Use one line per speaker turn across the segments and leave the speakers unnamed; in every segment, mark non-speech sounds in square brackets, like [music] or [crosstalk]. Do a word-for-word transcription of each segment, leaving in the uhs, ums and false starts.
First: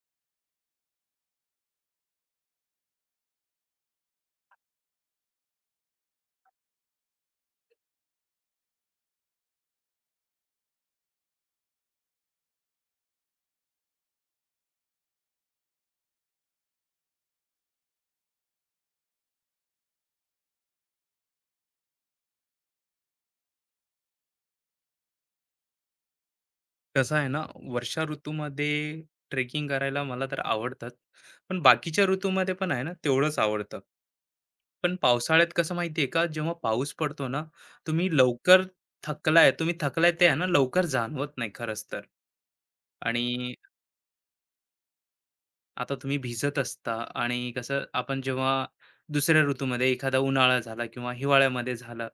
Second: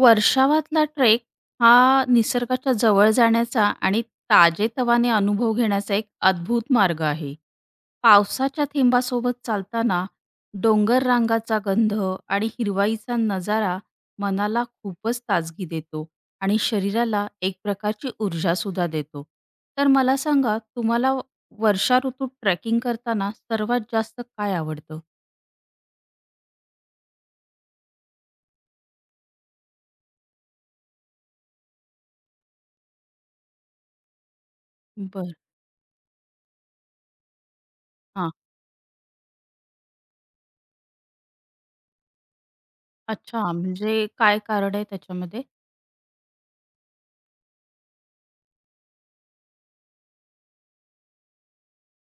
वर्षावातला trek हा निसर्गाच्या जवळ जाण्याचा आणि ताजेतवाने अनुभव घेण्याचा एक अद्भुत मार्ग आहे. पावसाच्या थेंबासोबत चालताना डोंगर रांगाचा गंध आणि हिरवाईचा नजारा मनाला खूपच ताजगी देतो आणि शरीराला एक प्रकारची ऊर्जासुद्धा देतो. तर मला सांगा तुम्हाला वर्षा ऋतूत ट्रेकिंग करताना सर्वात जास्त काय आवडतं?
कसं आहे ना वर्षा ऋतूमध्ये ट्रेकिंग करायला मला तर आवडतात, पण बाकीच्या ऋतूमध्ये पण आहे ना तेवढंच आवडतं. पण
बरं.
पावसाळ्यात कसं माहितीये का, जेव्हा पाऊस पडतो ना, तुम्ही
हां.
लवकर थकलाय तुम्ही थकलाय ते आहे ना लवकर जाणवत नाही खरंच तर. आणि
अच्छा म्हणजे काय कारण आहे त्याच्यामध्ये?
आता तुम्ही भिजत असता, आणि कसं आपण जेव्हा दुसऱ्या ऋतूमध्ये एखादा उन्हाळा झाला किंवा हिवाळ्यामध्ये झाला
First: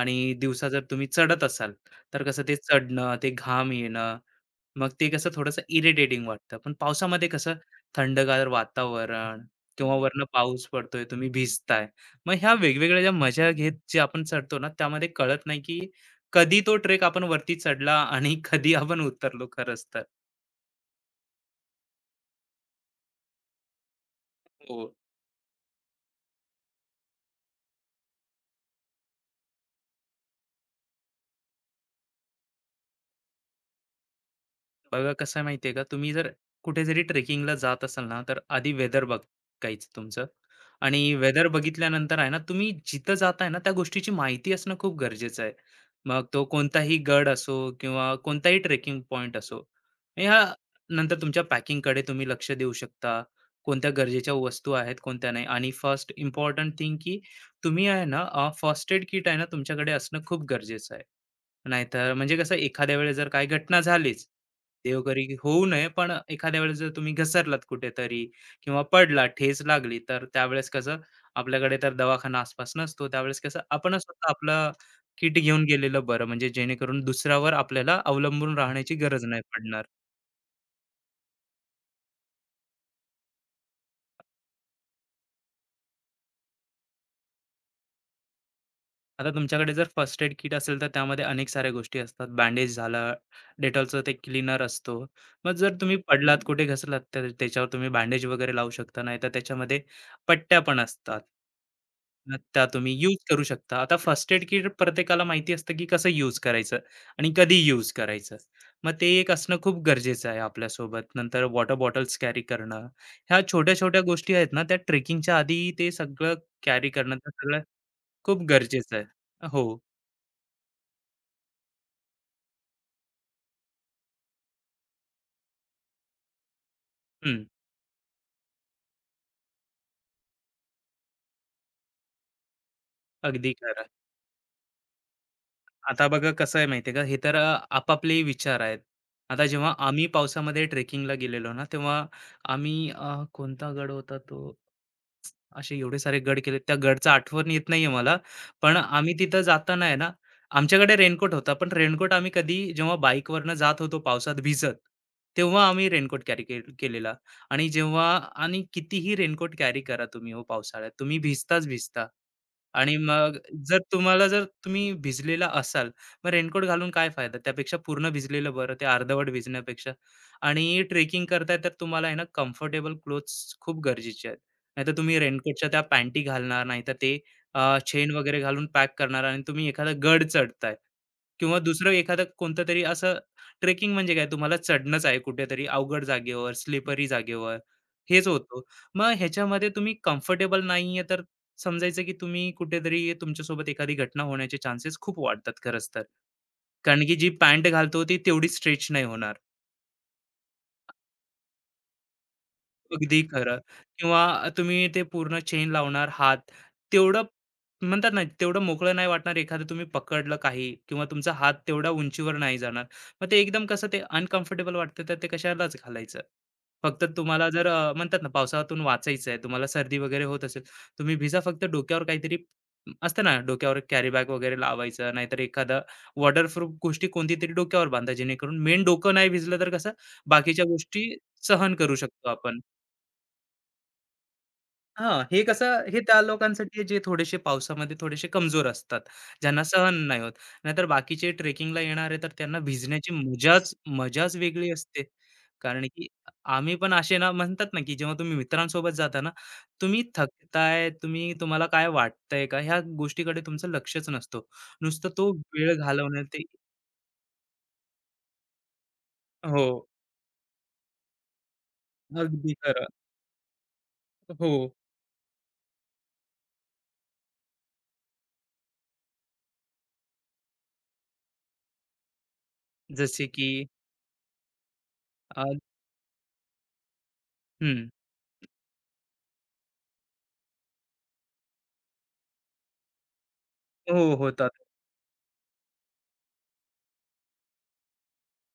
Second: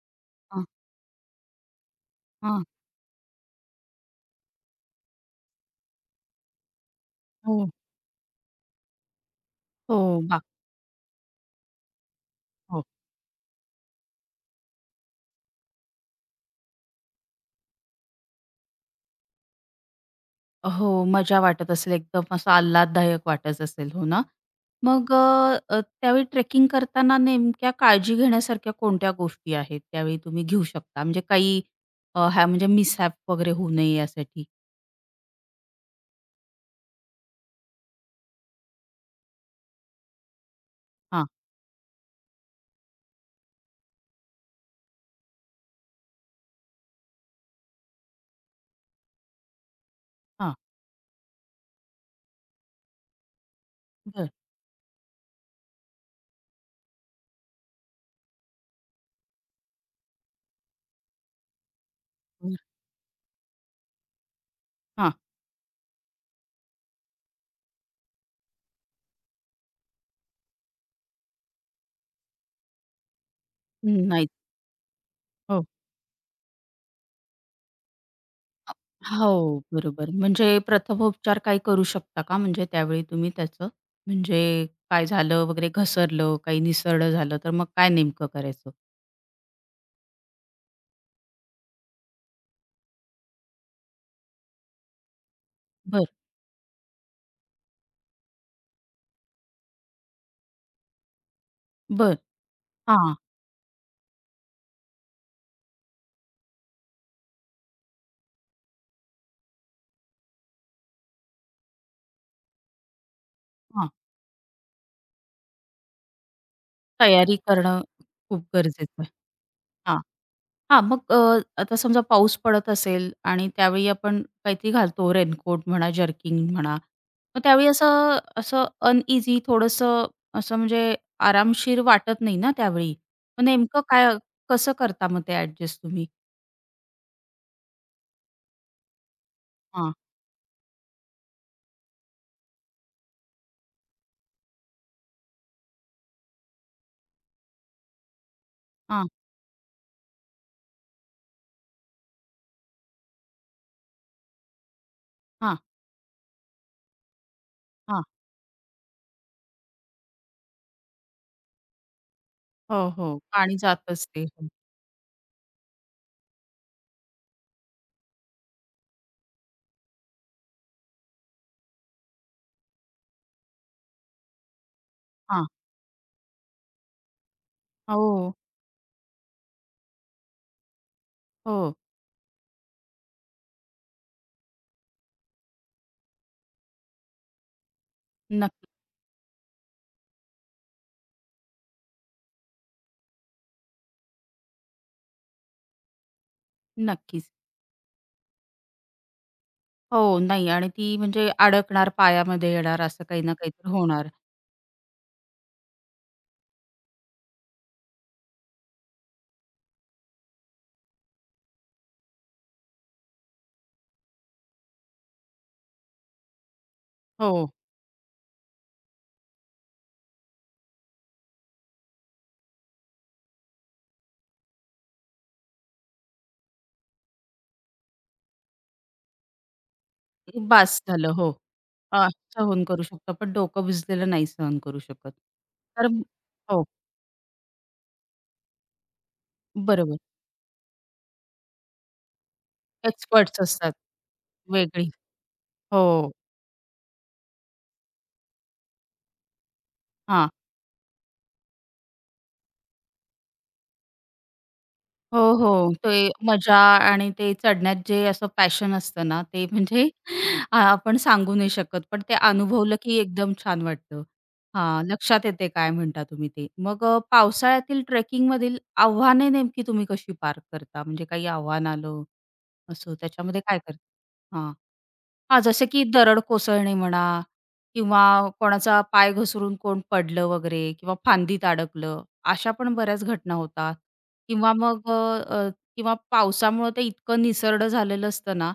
आणि
हां,
दिवसा जर तुम्ही चढत असाल, तर कसं ते
हां.
चढणं, ते घाम येणं, मग ते कसं थोडंसं इरिटेटिंग वाटतं. पण पावसामध्ये कसं
हो.
थंडगार वातावरण, किंवा
हो,
वरनं
बाक
पाऊस पडतोय, तुम्ही भिजताय. मग ह्या
हो.
वेगवेगळ्या ज्या मजा घेत जे आपण चढतो ना, त्यामध्ये कळत नाही की कधी तो ट्रेक आपण वरती चढला आणि [laughs] कधी आपण उतरलो खरंच तर.
हो, मजा वाटत असेल एकदम असं आल्हाददायक वाटत असेल, हो ना?
हो.
मग अ, अ, त्यावेळी ट्रेकिंग करताना नेमक्या काळजी घेण्यासारख्या कोणत्या गोष्टी आहेत, त्यावेळी तुम्ही घेऊ शकता? म्हणजे काही अ, ह्या म्हणजे मिसहॅप वगैरे होऊ नये यासाठी?
बघा कसं आहे माहितीये का, तुम्ही जर कुठे जरी ट्रेकिंगला जात असाल ना, तर आधी वेदर बघायचं तुमचं. आणि
हां,
वेदर बघितल्यानंतर आहे ना, तुम्ही जिथं जाताय ना त्या गोष्टीची माहिती असणं खूप गरजेचं आहे. मग तो कोणताही गड असो किंवा कोणताही ट्रेकिंग पॉइंट असो. ह्या
हां.
नंतर तुमच्या पॅकिंगकडे तुम्ही लक्ष देऊ शकता, कोणत्या
बरं,
गरजेच्या वस्तू आहेत कोणत्या नाही. आणि फर्स्ट इम्पॉर्टंट थिंग की तुम्ही आहे ना, फर्स्ट एड किट आहे ना तुमच्याकडे असणं खूप गरजेचं आहे. नाहीतर म्हणजे कसं,
बरं.
एखाद्या वेळेस जर काही घटना झालीच,
हां.
देवघरी होऊ नये, पण एखाद्या वेळेस जर तुम्ही घसरलात कुठेतरी किंवा पडला, ठेच लागली, तर त्यावेळेस कसं आपल्याकडे तर दवाखाना आसपास नसतो. त्यावेळेस कसं आपणच
हं, नाही.
स्वतः आपलं किट घेऊन
हो.
गेलेलं बरं, म्हणजे जेणेकरून दुसऱ्यावर आपल्याला अवलंबून
अ,
राहण्याची गरज
हो,
नाही पडणार.
बरोबर. म्हणजे प्रथमोपचार काही करू शकता का म्हणजे त्यावेळी तुम्ही त्याचं? म्हणजे काय झालं वगैरे घसरलं, काही निसरडं झालं, तर मग काय नेमकं करायचं?
आता तुमच्याकडे जर फर्स्ट एड किट असेल तर त्यामध्ये अनेक साऱ्या गोष्टी असतात. बँडेज झाला, डेटॉलचं ते क्लीनर असतो. मग जर तुम्ही
बरं,
पडलात, कुठे घसलात, तर त्याच्यावर तुम्ही बँडेज वगैरे लावू शकता. नाहीतर त्याच्यामध्ये पट्ट्या पण असतात.
बरं.
मग त्या तुम्ही
हां,
यूज करू शकता. आता फर्स्ट एड किट प्रत्येकाला माहिती असतं, की कसं यूज करायचं आणि कधी यूज करायचं. मग ते एक असणं खूप गरजेचं आहे आपल्यासोबत. नंतर वॉटर बॉटल्स कॅरी करणं. ह्या
हां.
छोट्या-छोट्या गोष्टी आहेत ना, त्या ट्रेकिंगच्या आधी ते सगळं कॅरी करणं, त्या
तयारी
सगळ्या
करणं
खूप
खूप
गरजेचं
गरजेचं
आहे.
आहे.
हो.
हां, हां. मग अ, आता समजा पाऊस पडत असेल आणि त्यावेळी आपण काहीतरी घालतो रेनकोट म्हणा, जर्किंग म्हणा. मग
हं.
त्यावेळी असं असं अनइझी थोडंसं असं म्हणजे आरामशीर वाटत नाही ना त्यावेळी. मग
अगदी
नेमकं
खरं.
काय कसं करता मग ते ॲडजस्ट तुम्ही?
आता बघा कसं आहे माहिती आहे का, हे तर अ, आपापले विचार आहेत. आता जेव्हा
हां,
आम्ही पावसामध्ये ट्रेकिंगला गेलेलो ना, तेव्हा आम्ही अ, कोणता गड होता तो? असे एवढे सारे गड केले. त्या गडचा आठवण येत नाहीये मला. पण
हां,
आम्ही तिथं जाताना आहे ना, आमच्याकडे रेनकोट होता. पण रेनकोट आम्ही कधी जेव्हा बाईकवरनं जात होतो पावसात भिजत,
हां,
तेव्हा आम्ही रेनकोट कॅरी के केलेला. आणि
हां.
जेव्हा, आणि कितीही रेनकोट कॅरी करा तुम्ही, हो, पावसाळ्यात तुम्ही भिजताच भिजता.
हो,
आणि
हो.
मग
पाणी
जर
जात
तुम्हाला,
असते.
जर तुम्ही भिजलेला असाल, मग रेनकोट घालून काय फायदा? त्यापेक्षा पूर्ण भिजलेलं बरं, ते अर्धवट भिजण्यापेक्षा. आणि ट्रेकिंग करताय तर तुम्हाला आहे ना, कम्फर्टेबल क्लोथ्स खूप गरजेचे आहेत. नाहीतर तुम्ही
हां.
रेनकोटच्या त्या पॅन्टी घालणार, नाहीतर ते अ, चेन
हो,
वगैरे घालून पॅक करणार आणि तुम्ही एखादा गड चढताय किंवा
हो.
दुसरं एखादं कोणतं तरी असं ट्रेकिंग, म्हणजे काय, तुम्हाला चढणंच आहे कुठेतरी अवघड जागेवर, स्लिपरी जागेवर, हेच होतं.
नक्की,
मग ह्याच्यामध्ये तुम्ही कम्फर्टेबल नाहीये तर समजायचं की तुम्ही कुठेतरी तुमच्यासोबत एखादी घटना होण्याचे चान्सेस खूप वाढतात खरंच तर. कारण की जी
नक्कीच.
पॅन्ट घालतो ती तेवढी स्ट्रेच नाही होणार.
हो, नाही आणि ती म्हणजे अडकणार, पायामध्ये येणार असं
अगदी
काही ना
खरं.
काहीतरी होणार.
किंवा तुम्ही ते पूर्ण चेन लावणार हात, तेवढं म्हणतात ना, तेवढं मोकळं नाही वाटणार, एखादं तुम्ही पकडलं काही किंवा तुमचा हात तेवढ्या उंचीवर नाही जाणार. मग ते एकदम कसं ते अनकम्फर्टेबल वाटतं, तर ते कशालाच घालायचं. फक्त तुम्हाला
हो,
जर अ, म्हणतात ना, पावसातून वाचायचं आहे, तुम्हाला सर्दी वगैरे होत असेल, तुम्ही भिजा, फक्त डोक्यावर काहीतरी, म, असतं ना, डोक्यावर कॅरी बॅग वगैरे लावायचं नाहीतर एखादा वॉटरप्रूफ गोष्टी कोणती तरी डोक्यावर बांधा, जेणेकरून मेन डोकं नाही भिजलं तर कसं बाकीच्या
बास
गोष्टी
झालं. हो.
सहन करू
अ,
शकतो आपण.
सहन करू शकतो, पण डोकं भिजलेलं नाही सहन करू शकत.
हां, हे कसं,
तर
हे त्या
हो,
लोकांसाठी आहे जे थोडेसे पावसामध्ये थोडेसे कमजोर असतात, ज्यांना सहन
बरोबर.
नाही होत. नाहीतर बाकीचे ट्रेकिंगला येणारे तर त्यांना भिजण्याची
एक्सपर्ट्स असतात.
मजाच मजाच वेगळी
वेगळी.
असते.
हो,
कारण की आम्ही पण असे ना, म्हणतात ना, की जेव्हा तुम्ही मित्रांसोबत जाता ना, तुम्ही
हां.
थकताय, तुम्ही तुम्हाला काय वाटतंय का ह्या गोष्टीकडे तुमचं लक्षच नसतो. नुसतं
हो,
तो
हो.
वेळ
ते
घालवण्यात ते.
मजा आणि ते चढण्यात जे असं पॅशन असतं ना, ते
हो,
म्हणजे [laughs] अ, आपण सांगू नाही शकत. पण ते
अगदी
अनुभवलं
खरं.
की एकदम छान वाटतं.
हो,
हां, लक्षात येते काय म्हणता तुम्ही ते. मग अ, पावसाळ्यातील ट्रेकिंगमधील आव्हाने नेमकी तुम्ही कशी पार करता? म्हणजे काही आव्हान आलं असं
जसे
त्याच्यामध्ये
की
काय करता? हां,
अ,
जसं की दरड कोसळणे म्हणा
हं.
किंवा कोणाचा पाय घसरून कोण पडलं वगैरे किंवा फांदीत अडकलं, अशा पण बऱ्याच घटना होतात
हो, होतात.
किंवा मग अ, अ, किंवा पावसामुळं ते इतकं निसरडं झालेलं असतं ना,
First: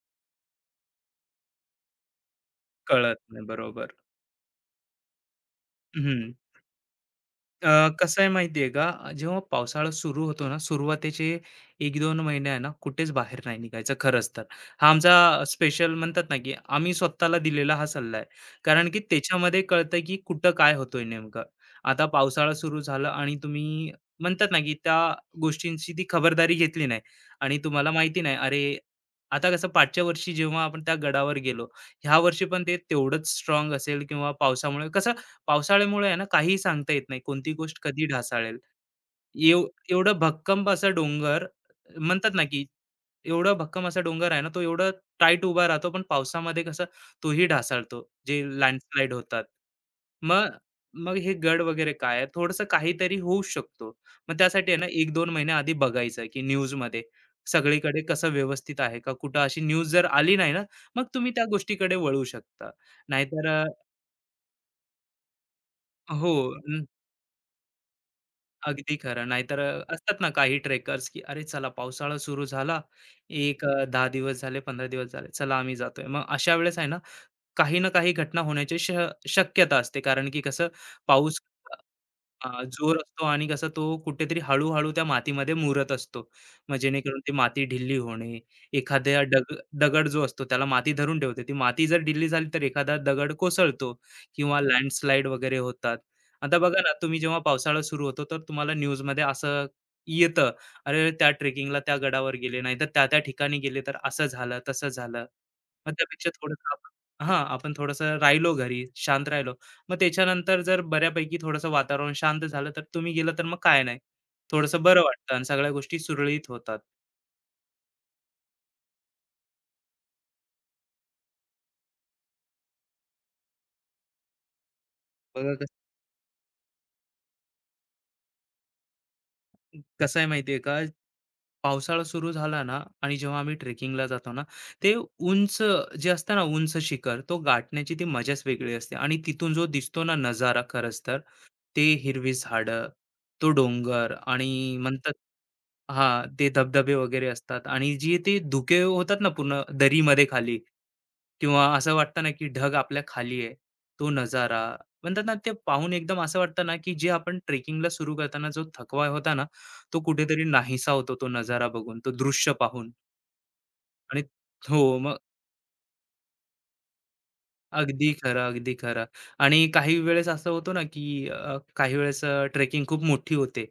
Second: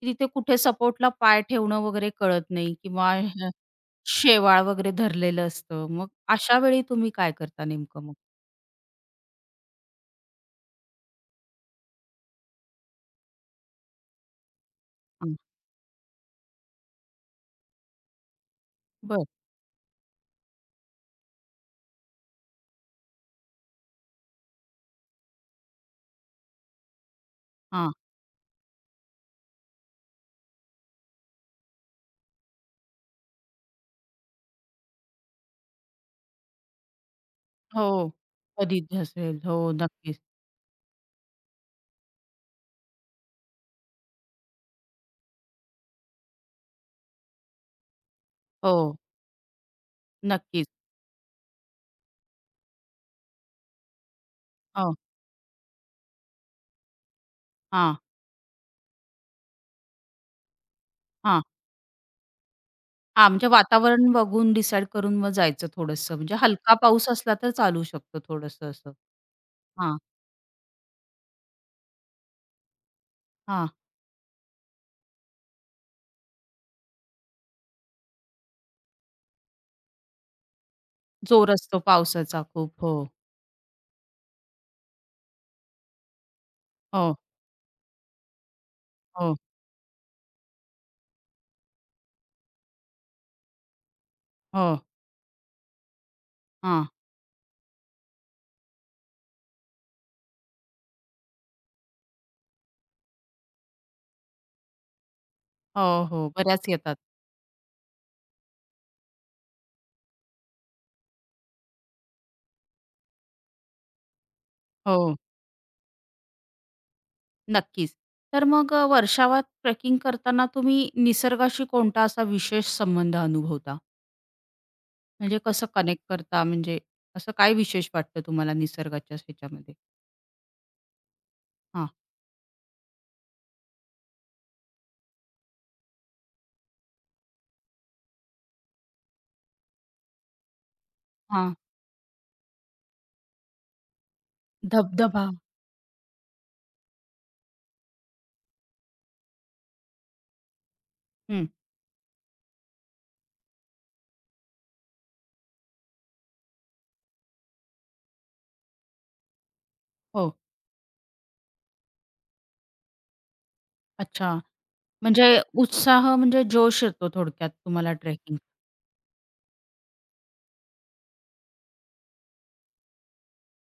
की तिथे कुठे सपोर्टला पाय ठेवणं वगैरे कळत नाही किंवा
कळत नाही.
अ,
बरोबर.
शेवाळ वगैरे धरलेलं असतं. मग
हं.
अशा वेळी तुम्ही काय करता
अ,
नेमकं मग?
कसं आहे माहिती का? जेव्हा पावसाळा सुरू होतो ना, सुरुवातीचे एक ते दोन महिने आहे ना, कुठेच बाहेर नाही निघायचं खरंच तर. हा आमचा
हां,
स्पेशल, म्हणतात ना, की आम्ही स्वतःला दिलेला हा सल्ला आहे. कारण की
बरं.
त्याच्यामध्ये कळतं की कुठं काय होतोय नेमकं. आता पावसाळा सुरू झाला आणि तुम्ही म्हणतात ना, की त्या गोष्टींची ती खबरदारी घेतली नाही आणि तुम्हाला
हां.
माहिती नाही, अरे, आता कसं पाठच्या वर्षी जेव्हा आपण त्या गडावर गेलो, ह्या वर्षी पण ते तेवढंच स्ट्राँग असेल किंवा पावसामुळे कसं, पावसाळ्यामुळे आहे ना, काहीही सांगता येत नाही. कोणती गोष्ट
हो.
कधी ढासाळेल.
कधी असेल. हो,
एव
नक्कीच.
एवढं भक्कम असा डोंगर, म्हणतात ना, की एवढा भक्कम असा डोंगर आहे ना, तो एवढा टाईट उभा राहतो. पण पावसामध्ये कसं तोही ढासाळतो, जे
हो,
लँडस्लाईड होतात. मग,
नक्कीच.
मग हे गड वगैरे काय आहे, थोडंसं काहीतरी होऊ शकतो. मग त्यासाठी आहे ना,
हो.
एक ते दोन महिन्या आधी बघायचं, की न्यूजमध्ये
हां,
सगळीकडे कसं व्यवस्थित आहे का? कुठं अशी न्यूज जर आली नाही ना, मग तुम्ही त्या गोष्टीकडे वळू शकता.
हां, म्हणजे
नाहीतर
वातावरण बघून डिसाईड करून मग जायचं
अ,
थोडंसं.
हो.
म्हणजे हलका पाऊस असला तर चालू शकतो थोडंसं असं.
अगदी खरं. नाहीतर अ,
हां,
असतात ना काही ट्रेकर्स, की "अरे चला पावसाळा सुरू झाला. एक
हां.
अ, दहा दिवस झाले, पंधरा दिवस झाले. चला आम्ही जातोय." मग अशा वेळेस आहे ना, काही ना काही घटना होण्याची श शक्यता असते. कारण की कसं पाऊस,
जोर असतो पावसाचा
हां,
खूप. हो,
जोर असतो आणि कसं तो कुठेतरी हळू-हळू त्या मातीमध्ये मुरत असतो. मग
हो,
जेणेकरून ती माती ढिली होणे, एखाद्या
हो,
डग दगड जो असतो त्याला माती धरून ठेवते. ती माती जर ढिली झाली तर एखादा दगड कोसळतो किंवा
हो.
लँडस्लाईड वगैरे होतात. आता बघा
हां.
ना, तुम्ही जेव्हा पावसाळा सुरू होतो तर तुम्हाला न्यूजमध्ये असं येतं, "अरे, त्या ट्रेकिंगला त्या गडावर गेले, नाहीतर त्या-त्या ठिकाणी गेले तर असं झालं, तसं झालं."
हो,
मग
हो.
त्यापेक्षा
बऱ्याच
थोडंसं आपण,
येतात.
हां, आपण थोडंसं राहिलो घरी, शांत राहिलो, मग त्याच्यानंतर जर बऱ्यापैकी थोडंसं वातावरण शांत झालं, तर तुम्ही गेला तर मग काय नाही. थोडंसं बरं
हो,
वाटतं आणि सगळ्या गोष्टी सुरळीत होतात.
नक्कीच. तर मग अ, वर्षावात ट्रेकिंग करताना तुम्ही निसर्गाशी कोणता असा विशेष संबंध अनुभवता? म्हणजे
बघा
कसं
कसं
कनेक्ट करता? म्हणजे असं काय विशेष वाटतं तुम्हाला निसर्गाच्या ह्याच्यामध्ये?
कसं आहे माहिती का?
हां,
पावसाळा सुरू झाला ना आणि जेव्हा आम्ही ट्रेकिंगला जातो ना, ते उंच जे असतं ना, उंच शिखर तो गाठण्याची ती मजाच वेगळी असते आणि तिथून जो दिसतो ना नजारा खरंच तर,
हां.
ते हिरवी झाडं, तो डोंगर आणि म्हणतात,
धबधबा.
हां, ते धबधबे वगैरे असतात आणि जे ते धुके होतात ना पूर्ण दरीमध्ये खाली,
हं.
किंवा असं वाटतं ना, की ढग आपल्या खाली आहे. तो नजारा, म्हणतात ना, ते पाहून एकदम असं वाटतं ना, की जे आपण ट्रेकिंगला सुरू करताना जो थकवा होता ना, तो
हो.
कुठेतरी नाहीसा होतो, तो नजारा बघून, तो दृश्य पाहून. आणि
अच्छा.
हो, मग
म्हणजे उत्साह म्हणजे जोश येतो थोडक्यात तुम्हाला
अगदी
ट्रेकिंग.
खरं, अगदी खरं. आणि काही वेळेस असं होतं ना, की अ, काही वेळेस ट्रेकिंग खूप मोठी होते.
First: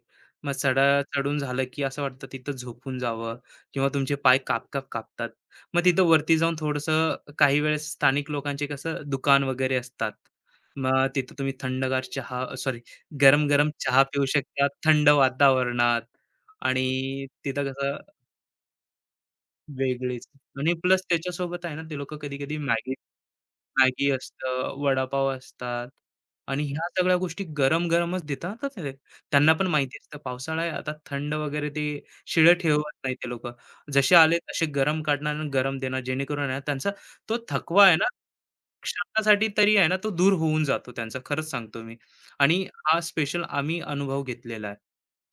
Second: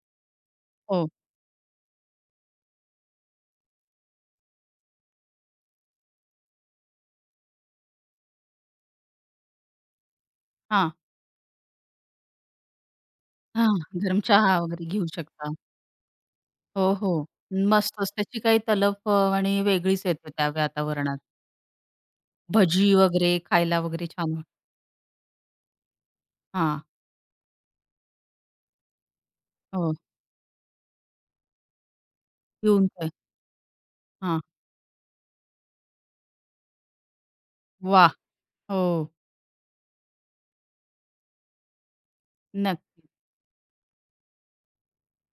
मग चढा
हो.
चढून झालं, की असं वाटतं तिथं झोपून जावं किंवा तुमचे पाय काप-काप कापतात. मग तिथं वरती जाऊन थोडंसं, काही वेळेस स्थानिक लोकांचे कसं दुकान वगैरे असतात.
हां,
मग तिथं तुम्ही थंडगार चहा सॉरी गरम-गरम
हां.
चहा
गरम
पिऊ
चहा
शकता
वगैरे घेऊ
थंड
शकता.
वातावरणात. आणि
हो, हो.
तिथं कसं
मस्तच त्याची काही तलफ अ, आणि वेगळीच
वेगळीच,
येते त्या
आणि प्लस
वातावरणात.
त्याच्यासोबत आहे ना, ते लोकं कधी-कधी
भजी
मॅगी
वगैरे खायला वगैरे
मॅगी
छान
असतं, वडापाव असतात, आणि
हां.
ह्या सगळ्या गोष्टी गरम-गरमच देतात हां ते. त्यांना पण
हो.
माहिती असतं पावसाळा आहे, आता थंड वगैरे ते शिळं
पिऊन
ठेवत
काय
नाही ते लोकं. जसे आले
हां.
तसे गरम काढणार आणि गरम देणार जेणेकरून आहे ना, त्यांचा तो थकवा आहे ना,
वाह! हो.
क्षणासाठी तरी आहे ना, तो दूर होऊन जातो त्यांचा. खरंच सांगतो मी, आणि हा
नक्की.
स्पेशल आम्ही अनुभव घेतलेला आहे.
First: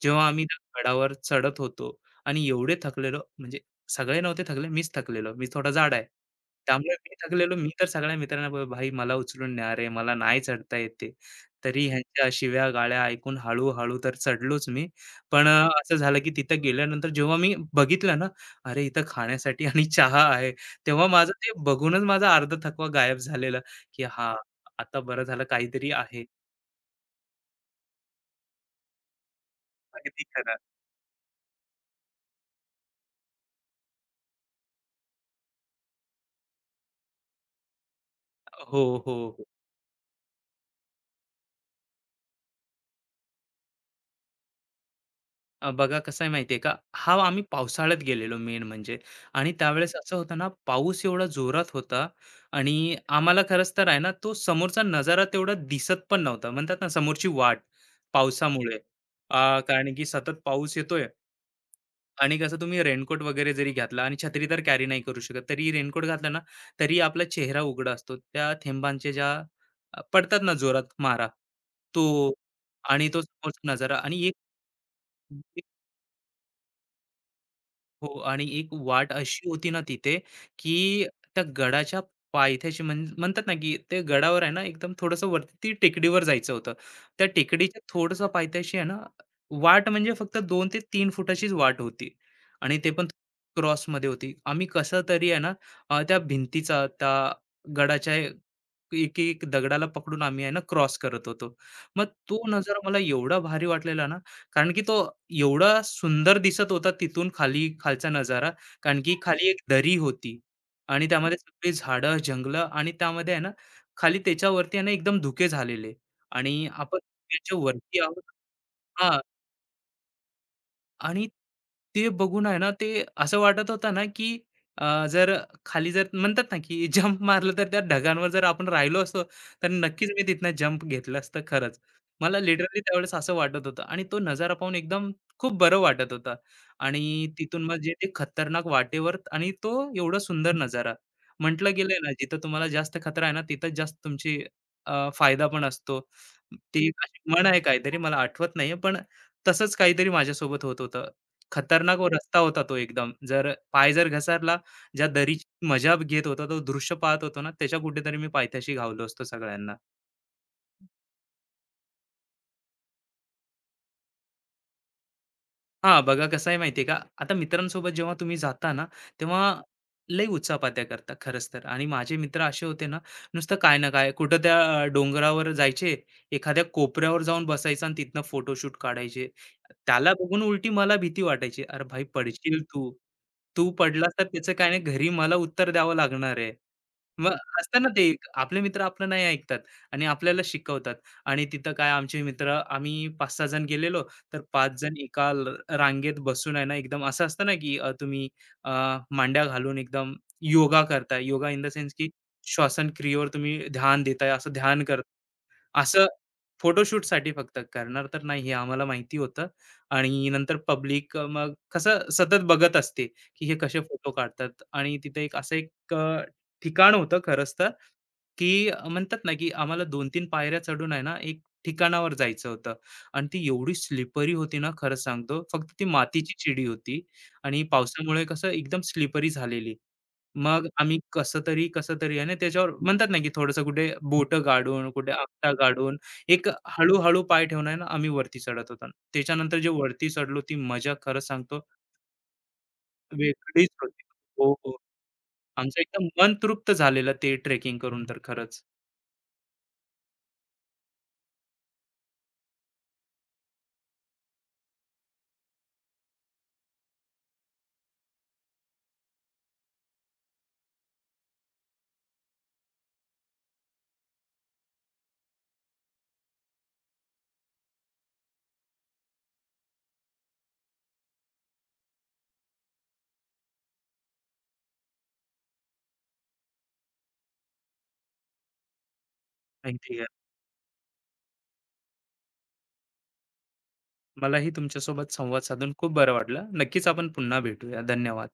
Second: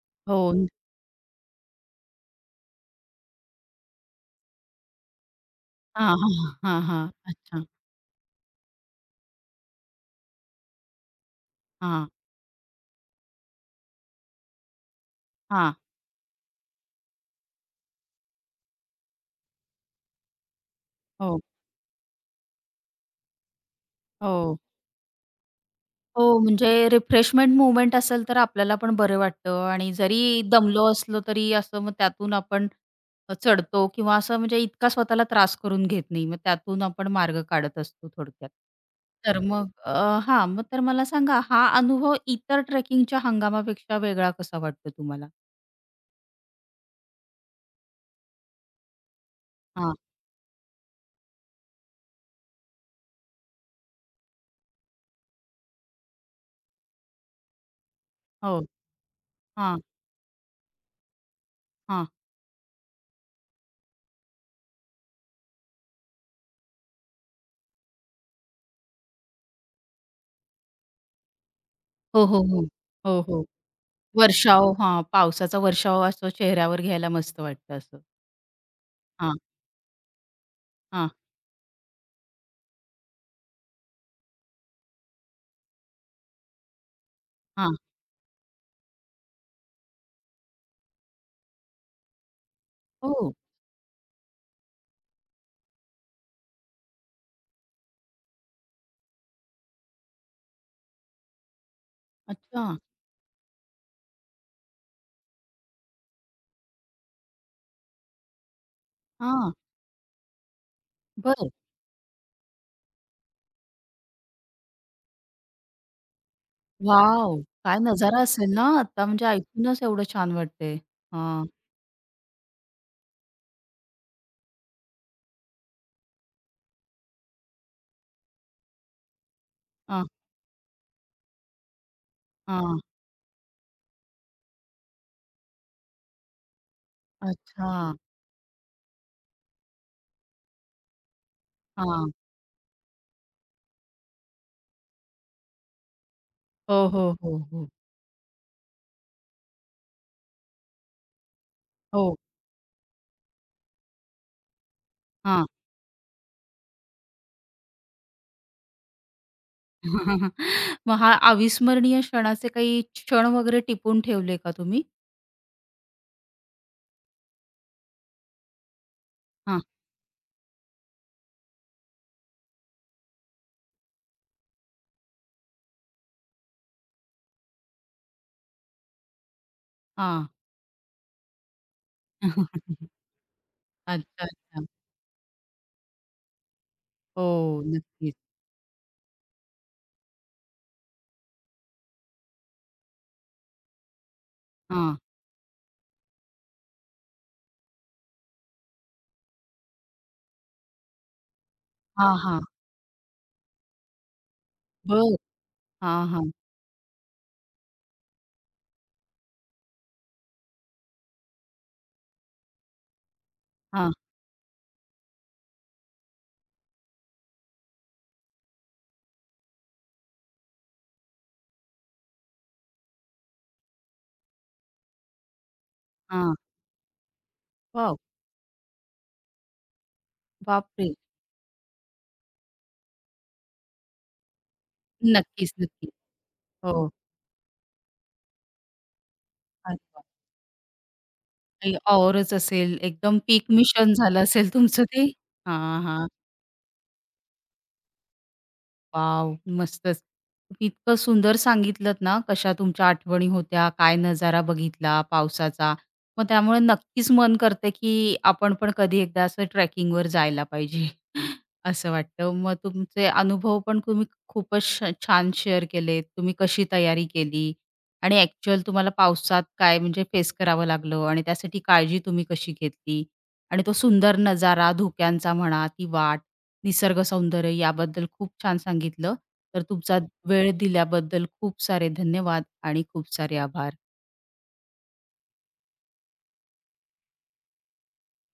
जेव्हा
हो.
आम्ही त्या गडावर चढत होतो आणि एवढे थकलेलो, म्हणजे सगळे नव्हते थकले, मीच थकलेलो. मी थोडा जाड आहे.
हां, हां, हां,
त्यामुळे
हां.
मी थकलेलो.
अच्छा.
मी तर सगळ्या मित्रांना ब भाई मला उचलून न्या रे, मला नाही चढता येत, तरी
हां,
ह्यांच्या शिव्या-गाळ्या ऐकून हळू तर चढलोच मी. पण अ,
हां.
असं झालं की तिथं गेल्यानंतर जेव्हा मी बघितलं ना, अरे इथं खाण्यासाठी आणि चहा आहे. तेव्हा माझं
हो,
ते बघूनच माझा अर्धा थकवा गायब झालेला, की हां,
हो.
आता बरं झालं, काहीतरी आहे.
हो, म्हणजे रिफ्रेशमेंट मूव्हमेंट असेल तर आपल्याला पण बरं वाटतं आणि
अगदी
जरी
खरं.
दमलो असलो तरी असं मग त्यातून आपण अ, चढतो किंवा असं म्हणजे इतका स्वतःला त्रास करून घेत नाही. मग त्यातून आपण मार्ग काढत असतो थोडक्यात.
हो,
तर
हो.
मग अ, हां, मग तर मला सांगा हा अनुभव इतर ट्रेकिंगच्या हंगामापेक्षा वेगळा कसा वाटतो तुम्हाला?
अ, बघा कसं आहे माहितीये का, हा आम्ही पावसाळ्यात गेलेलो मेन म्हणजे, आणि त्यावेळेस
हां.
असं होतं ना, पाऊस एवढा जोरात होता आणि आम्हाला खरंच तर आहे ना तो समोरचा नजारा तेवढा दिसत पण नव्हता, म्हणतात ना, समोरची वाट
हो.
पावसामुळे, अ,
हां,
कारण की सतत पाऊस येतोय.
हां.
आणि कसं तुम्ही रेनकोट वगैरे जरी घातला, आणि छत्री तर कॅरी नाही करू शकत, तरी रेनकोट घातला ना तरी आपला चेहरा उघडा असतो, त्या थेंबांचे ज्या अ, पडतात ना जोरात मारा तो.
हो, हो, हो.
आणि तो
हो, हो.
समोरचा नजारा आणि एक,
वर्षाव हां, पावसाचा वर्षाव असं चेहऱ्यावर घ्यायला मस्त वाटतं असं.
हो, आणि एक वाट
हां,
अशी होती ना तिथे, की
हां,
त्या गडाच्या पायथ्याशी म्हण म्हणतात ना, की ते गडावर आहे ना, एकदम थोडंसं वरती ती टेकडीवर जायचं होतं. त्या
हां.
टेकडीच्या थोडंसं पायथ्याशी आहे ना, वाट म्हणजे फक्त दोन ते तीन फुटाचीच वाट होती, आणि ते पण
हो,
क्रॉसमध्ये होती. आम्ही कसं तरी आहे ना, अ, त्या भिंतीचा, त्या गडाच्या एक-एक दगडाला पकडून आम्ही आहे ना, क्रॉस करत होतो. मग तो
अच्छा.
नजारा मला एवढा भारी वाटलेला ना, कारण की तो एवढा सुंदर दिसत होता तिथून खाली, खालचा नजारा. कारण की खाली
हां,
एक दरी होती, आणि त्यामध्ये
बरं.
सगळी झाडं, जंगलं आणि त्यामध्ये आहे ना, खाली त्याच्यावरती आहे ना एकदम धुके झालेले, आणि आपण
वॉव!
त्याच्या
काय
वरती आहोत.
नजारा असेल ना आता,
हां.
म्हणजे ऐकूनच एवढं छान वाटतंय.
आणि
हां,
ते बघून आहे ना, ते असं वाटत होतं ना, की अ, जर खाली जर म्हणतात ना, की जंप मारलं, तर त्या ढगांवर जर आपण राहिलो असतो, तर
हां,
नक्कीच मी तिथनं जंप घेतलं असतं खरंच. मला
हां.
लिटरली त्यावेळेस असं वाटत होतं, आणि तो नजारा पाहून एकदम खूप बरं वाटत होतं, आणि तिथून
अच्छा.
मग जे ते खतरनाक वाटेवर आणि तो एवढा सुंदर नजारा. म्हटलं गेलंय ना,
हां.
जिथं तुम्हाला जास्त खतरा आहे ना, तिथं जास्त तुमची अ, फायदा पण असतो. ते
हो,
एक
हो,
अशी
हो,
म्हण आहे
हो.
काहीतरी, मला आठवत नाहीये, पण तसंच काहीतरी माझ्यासोबत होत होतं. खतरनाक व
हो,
रस्ता होता तो एकदम. जर पाय जर घसरला, ज्या
हां.
दरीची मजा घेत होता, तो दृश्य पाहत होतो ना, त्याच्या कुठेतरी मी पायथ्याशी घावलो असतो सगळ्यांना.
[laughs] मग हा अविस्मरणीय क्षणाचे काही क्षण वगैरे टिपून ठेवले का तुम्ही?
हां, बघा कसं आहे माहिती आहे का, आता मित्रांसोबत जेव्हा तुम्ही जाता ना, तेव्हा
हां,
लई उत्साहपात्या करता खरंच तर. आणि माझे मित्र असे होते ना, नुसतं काय ना काय कुठं त्या अ, डोंगरावर जायचे, एखाद्या कोपऱ्यावर जाऊन बसायचं आणि तिथनं फोटोशूट काढायचे. त्याला
हां.
बघून उलटी मला भीती वाटायची. "अरे भाई पडशील
[laughs]
तू. तू पडलास तर
अच्छा,
त्याचं
अच्छा.
काय नाही, घरी मला उत्तर द्यावं लागणार आहे." मग
हो,
असतं ना ते,
नक्कीच.
एक आपले मित्र आपलं नाही ऐकतात आणि आपल्याला शिकवतात. आणि तिथं काय, आमचे मित्र आम्ही पाच सहा जण गेलेलो, तर पाच जण
हां,
एका ल रांगेत बसून आहे ना, एकदम असं असतं ना, की अ, तुम्ही अ, मांड्या घालून एकदम योगा करताय. योगा इन द सेन्स की
हां, हां.
श्वासन क्रियेवर तुम्ही ध्यान देताय, असं ध्यान कर,
बरं.
असं
हां, हां,
फोटोशूटसाठी फक्त. करणार तर नाही हे आम्हाला माहिती होतं. आणि नंतर पब्लिक मग कसं सतत बघत असते, की हे कसे
हां,
फोटो काढतात, आणि तिथे एक असं एक अ, ठिकाण होतं खरंच तर, की अ, म्हणतात ना, की आम्हाला दोन तीन पायऱ्या चढून आहे ना, एक ठिकाणावर जायचं होतं, आणि ती एवढी स्लिपरी होती ना, खरं सांगतो. फक्त ती मातीची
हां.
चिडी होती आणि
वॉव!
पावसामुळे कसं एकदम स्लिपरी झालेली. मग
बापरे!
आम्ही कसं तरी, कसं तरी, आणि त्याच्यावर म्हणतात ना, की थोडंसं कुठे बोटं गाडून, कुठे आपटा
नक्कीच, नक्कीच.
गाडून, एक
हो.
हळू पाय ठेवून आहे ना, आम्ही वरती चढत होतो. त्याच्यानंतर जे
अरे वाह!
वरती चढलो ती मजा खरं सांगतो
काही औरच असेल, एकदम पीक
वेगळीच
मिशन
होती.
झालं
हो,
असेल
हो.
तुमचं ते.
आमचं
हां, हां.
एकदम मन तृप्त झालेलं ते ट्रेकिंग करून तर खरंच.
वाव, मस्तच. तुम्ही इतकं सुंदर सांगितलत ना, कशा तुमच्या आठवणी होत्या, काय नजारा बघितला पावसाचा. मग त्यामुळे नक्कीच मन करते की आपण पण कधी एकदा असं ट्रेकिंगवर जायला पाहिजे, [laughs] असं वाटतं. मग तुमचे अनुभव पण तुम्ही खूपच श छान शेअर केलेत. तुम्ही कशी तयारी केली आणि ॲक्चुअल तुम्हाला पावसात काय म्हणजे फेस करावं लागलं आणि त्यासाठी काळजी तुम्ही कशी घेतली आणि तो सुंदर नजारा, धुक्यांचा म्हणा, ती वाट निसर्ग सौंदर्य याबद्दल खूप छान सांगितलं. तर तुमचा
थँक,
वेळ दिल्याबद्दल खूप सारे धन्यवाद आणि खूप सारे आभार.
मलाही तुमच्यासोबत संवाद साधून खूप बरं वाटलं. नक्कीच आपण पुन्हा भेटूया. धन्यवाद.